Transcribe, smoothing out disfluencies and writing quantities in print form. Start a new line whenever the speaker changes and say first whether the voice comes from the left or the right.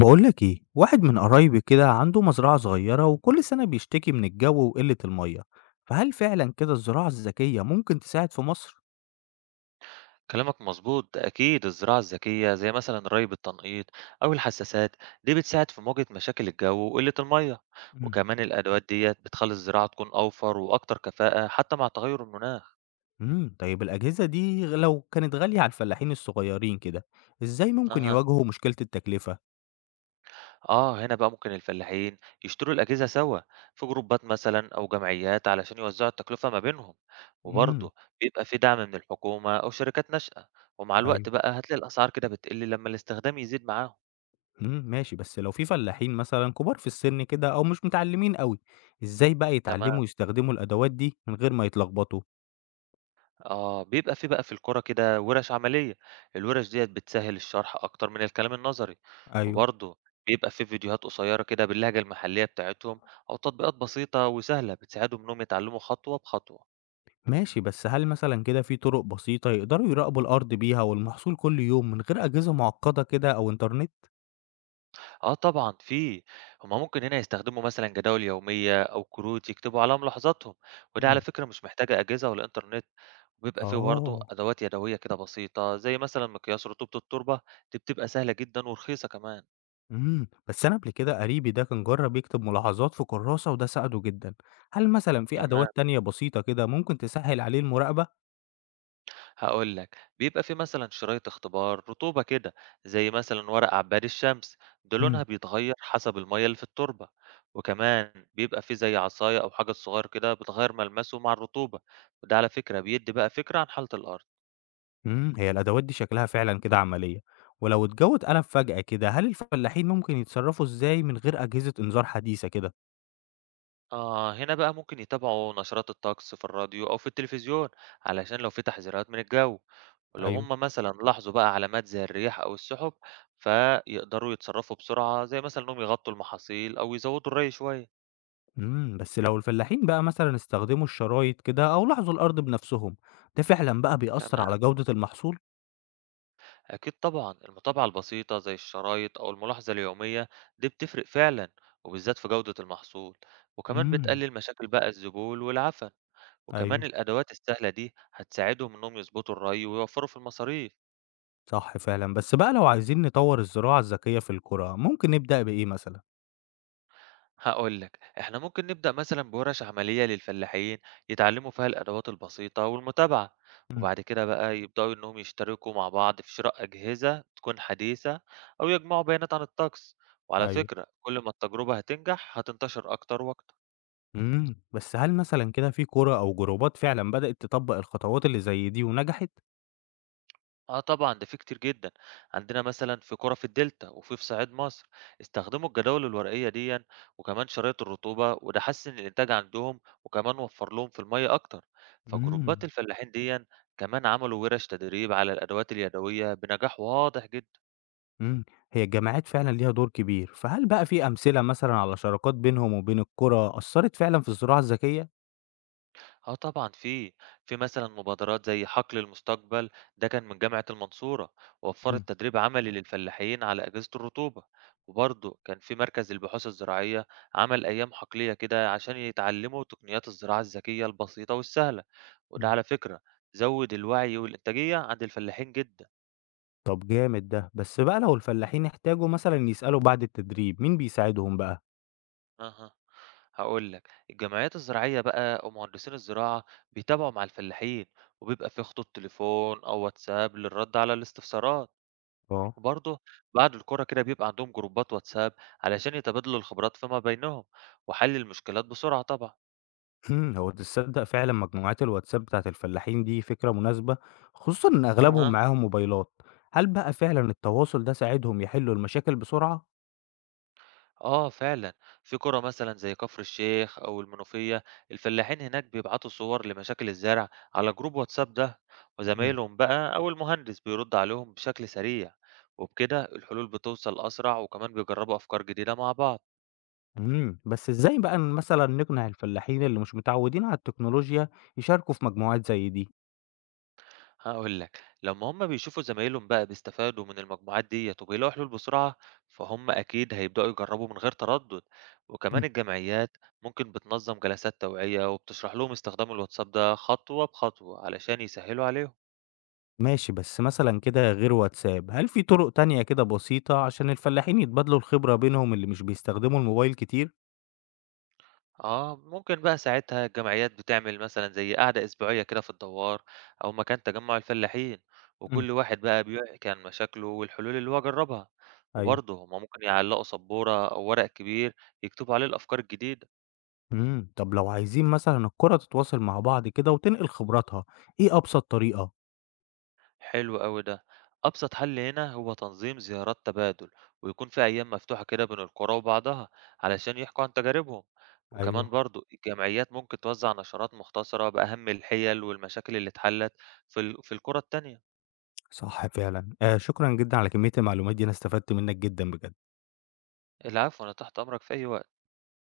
left: بقولك ايه واحد من قرايبي كده عنده مزرعة صغيرة وكل سنة بيشتكي من الجو وقلة المية، فهل فعلا كده الزراعة الذكية ممكن تساعد في مصر؟
right: كلامك مظبوط، ده أكيد الزراعة الذكية زي مثلا ري بالتنقيط أو الحساسات دي بتساعد في مواجهة مشاكل الجو وقلة المية.
left: مم.
right: وكمان الأدوات ديت بتخلي الزراعة تكون أوفر وأكتر كفاءة حتى مع تغير المناخ.
left: طيب، الأجهزة دي لو كانت غالية على الفلاحين الصغيرين كده، ازاي ممكن
right: أها،
left: يواجهوا مشكلة التكلفة؟
right: آه، هنا بقى ممكن الفلاحين يشتروا الأجهزة سوا في جروبات مثلا أو جمعيات علشان يوزعوا التكلفة ما بينهم.
left: امم.
right: وبرضه بيبقى في دعم من الحكومة أو شركات ناشئة، ومع
left: ايوه.
right: الوقت بقى هتلاقي الأسعار كده بتقل لما الاستخدام يزيد معاهم.
left: ماشي، بس لو في فلاحين مثلا كبار في السن كده او مش متعلمين قوي، ازاي بقى
right: تمام.
left: يتعلموا يستخدموا الأدوات دي من غير ما يتلخبطوا؟
right: آه، بيبقى في القرى كده وِرَش عملية، الوِرَش ديّة بتسهّل الشرح أكتر من الكلام النظري،
left: ايوه.
right: وبرضه بيبقى في فيديوهات قصيّرة كده باللهجة المحلية بتاعتهم أو تطبيقات بسيطة وسهلة بتساعدهم إنّهم يتعلّموا خطوة بخطوة.
left: ماشي، بس هل مثلًا كده في طرق بسيطة يقدروا يراقبوا الأرض بيها والمحصول كل يوم من غير أجهزة معقدة كده أو إنترنت؟
right: آه طبعًا في، هم ممكن هنا يستخدموا مثلًا جداول يومية أو كروت يكتبوا عليها ملاحظاتهم، وده على
left: مم.
right: فكرة مش محتاجة أجهزة ولا إنترنت، وبيبقى في برضه
left: آه.
right: أدوات يدوية كده بسيطة زي مثلًا مقياس رطوبة التربة، دي بتبقى سهلة جدًا ورخيصة كمان.
left: بس أنا قبل كده قريبي ده كان جرب يكتب ملاحظات في كراسة وده ساعده جدًا، هل مثلًا في
right: تمام.
left: أدوات تانية بسيطة كده ممكن تسهل عليه المراقبة؟
right: هاقول لك، بيبقى في مثلًا شرايط اختبار رطوبة كده، زي مثلًا ورق عباد الشمس، ده لونها
left: مم.
right: بيتغيّر حسب المَيّة اللي في التربة، وكمان بيبقى في زي عصاية أو حجر صغير كده بتغيّر ملمسه مع الرطوبة، وده على فكرة بيدّي بقى فكرة عن حالة الأرض.
left: هي الأدوات دي شكلها فعلًا كده عملية، ولو الجو اتقلب فجأة كده هل الفلاحين ممكن يتصرفوا إزاي من غير أجهزة إنذار حديثة كده؟
right: آه، هنا بقى ممكن يتابعوا نشرات الطقس في الراديو أو في التلفزيون، علشان لو في تحذيرات من الجو، ولو
left: أيوه.
right: هم مثلًا لاحظوا بقى علامات زي الرياح أو السحب، فيقدروا يتصرّفوا بسرعة، زي مثلًا إنهم يغطّوا المحاصيل أو يزوّدوا الري شوية.
left: بس لو الفلاحين بقى مثلًا استخدموا الشرايط كده أو لاحظوا الأرض بنفسهم، ده فعلًا بقى بيأثّر
right: تمام.
left: على جودة المحصول؟
right: أكيد طبعا المتابعة البسيطة زي الشرايط أو الملاحظة اليومية دي بتفرق فعلا، وبالذات في جودة المحصول، وكمان
left: إمم،
right: بتقلل مشاكل بقى الذبول والعفن. وكمان
left: أيوه،
right: الأدوات السهلة دي هتساعدهم إنهم يظبطوا الري ويوفروا في المصاريف.
left: صح فعلًا، بس بقى لو عايزين نطوّر الزراعة الذكية في القرى، ممكن نبدأ بإيه مثلًا؟
right: هاقول لك، إحنا ممكن نبدأ مثلًا بورش عملية للفلاحين يتعلموا فيها الأدوات البسيطة والمتابعة،
left: إمم،
right: وبعد كده بقى يبدأوا إنهم يشتركوا مع بعض في شراء أجهزة تكون حديثة أو يجمعوا بيانات عن الطقس، وعلى
left: أيوه.
right: فكرة كل ما التجربة هتنجح هتنتشر أكتر وأكتر.
left: بس هل مثلًا كده في قرى أو جروبات فعلًا بدأت تطبّق الخطوات اللي زي دي ونجحت؟
right: آه طبعًا، ده فيه كتير جدًا، عندنا مثلًا في قرى في الدلتا وفي صعيد مصر استخدموا الجداول الورقية ديًا وكمان شرايط الرطوبة، وده حسّن الإنتاج عندهم وكمان وفّر لهم في المَيّة أكتر، فجروبات
left: إمم.
right: الفلاحين ديًا كمان عملوا وِرش تدريب على الأدوات اليدوية بنجاح واضح جدًا.
left: إمم، هي الجمعيات فعلًا ليها دور كبير، فهل بقى في أمثلة مثلًا على شراكات بينهم وبين القرى أثّرت فعلًا في الزراعة الذكية؟
right: آه طبعًا في، في مثلًا مبادرات زي حقل المستقبل ده كان من جامعة المنصورة،
left: إمم،
right: ووفّرت تدريب عملي للفلاحين على أجهزة الرطوبة، وبرضه كان في مركز البحوث الزراعية عمل أيام حقلية كده عشان يتعلموا تقنيات الزراعة الذكية البسيطة والسهلة، وده
left: إمم.
right: على فكرة زوّد الوعي والإنتاجية عند الفلاحين جدًا.
left: طب جامد ده، بس بقى لو الفلاحين احتاجوا مثلًا يسألوا بعد التدريب، مين بيساعدهم بقى؟
right: أها، هاقول لك الجمعيات الزراعية بقى ومهندسين الزراعة بيتابعوا مع الفلاحين، وبيبقى في خطوط تليفون أو واتساب للرد على الاستفسارات.
left: آه.
right: وبرضه بعد الكرة كده بيبقى عندهم جروبات واتساب علشان يتبادلوا الخبرات فيما بينهم وحل المشكلات بسرعة طبعا.
left: هو تصدق فعلًا مجموعات الواتساب بتاعة الفلاحين دي فكرة مناسبة، خصوصًا إن أغلبهم
right: اها،
left: معاهم موبايلات، هل بقى فعلًا التواصل ده ساعدهم يحلوا المشاكل بسرعة؟
right: آه فعلا، في قرى مثلا زي كفر الشيخ أو المنوفية الفلاحين هناك بيبعتوا صور لمشاكل الزرع على جروب واتساب ده،
left: إمم.
right: وزمايلهم بقى أو المهندس بيرد عليهم بشكل سريع، وبكده الحلول بتوصل أسرع وكمان بيجربوا أفكار جديدة مع بعض.
left: بس إزاي بقى مثلًا نقنع الفلاحين اللي مش متعودين على التكنولوجيا يشاركوا في مجموعات زي دي؟
right: هاقول لك، لمّا هُم بيشوفوا زمايلهم بقى بيستفادوا من المجموعات ديّة وبيلاقوا حلول بسرعة، فهُم أكيد هيبدأوا يجربوا من غير تردد، وكمان الجمعيات ممكن بتنظم جلسات توعية وبتشرح لهم استخدام الواتساب ده خطوة بخطوة علشان يسهلوا عليهم.
left: ماشي، بس مثلًا كده غير واتساب، هل في طرق تانية كده بسيطة عشان الفلاحين يتبادلوا الخبرة بينهم اللي مش بيستخدموا الموبايل كتير؟
right: آه، ممكن بقى ساعتها الجمعيات بتعمل مثلًا زي قعدة أسبوعية كده في الدوار أو مكان تجمع الفلاحين،
left: مم.
right: وكل واحد بقى بيحكي عن مشاكله والحلول اللي هو جربها،
left: أيوه.
right: وبرضه هُم ممكن يعلقوا سبورة أو ورق كبير يكتبوا عليه الأفكار الجديدة.
left: طب لو عايزين مثلًا القرى تتواصل مع بعض كده وتنقل خبراتها، إيه أبسط طريقة؟
right: حلو أوي ده. أبسط حل هنا هو تنظيم زيارات تبادل ويكون في أيام مفتوحة كده بين القرى وبعضها علشان يحكوا عن تجاربهم، وكمان
left: أيوه،
right: برضو الجمعيات ممكن توزع نشرات مختصرة بأهم الحيل والمشاكل اللي اتحلت في القرى التانية.
left: صح فعلًا، شكرًا جدًا على كمية المعلومات دي أنا استفدت منك جدًا بجد.
right: العفو، أنا تحت أمرك في أي وقت.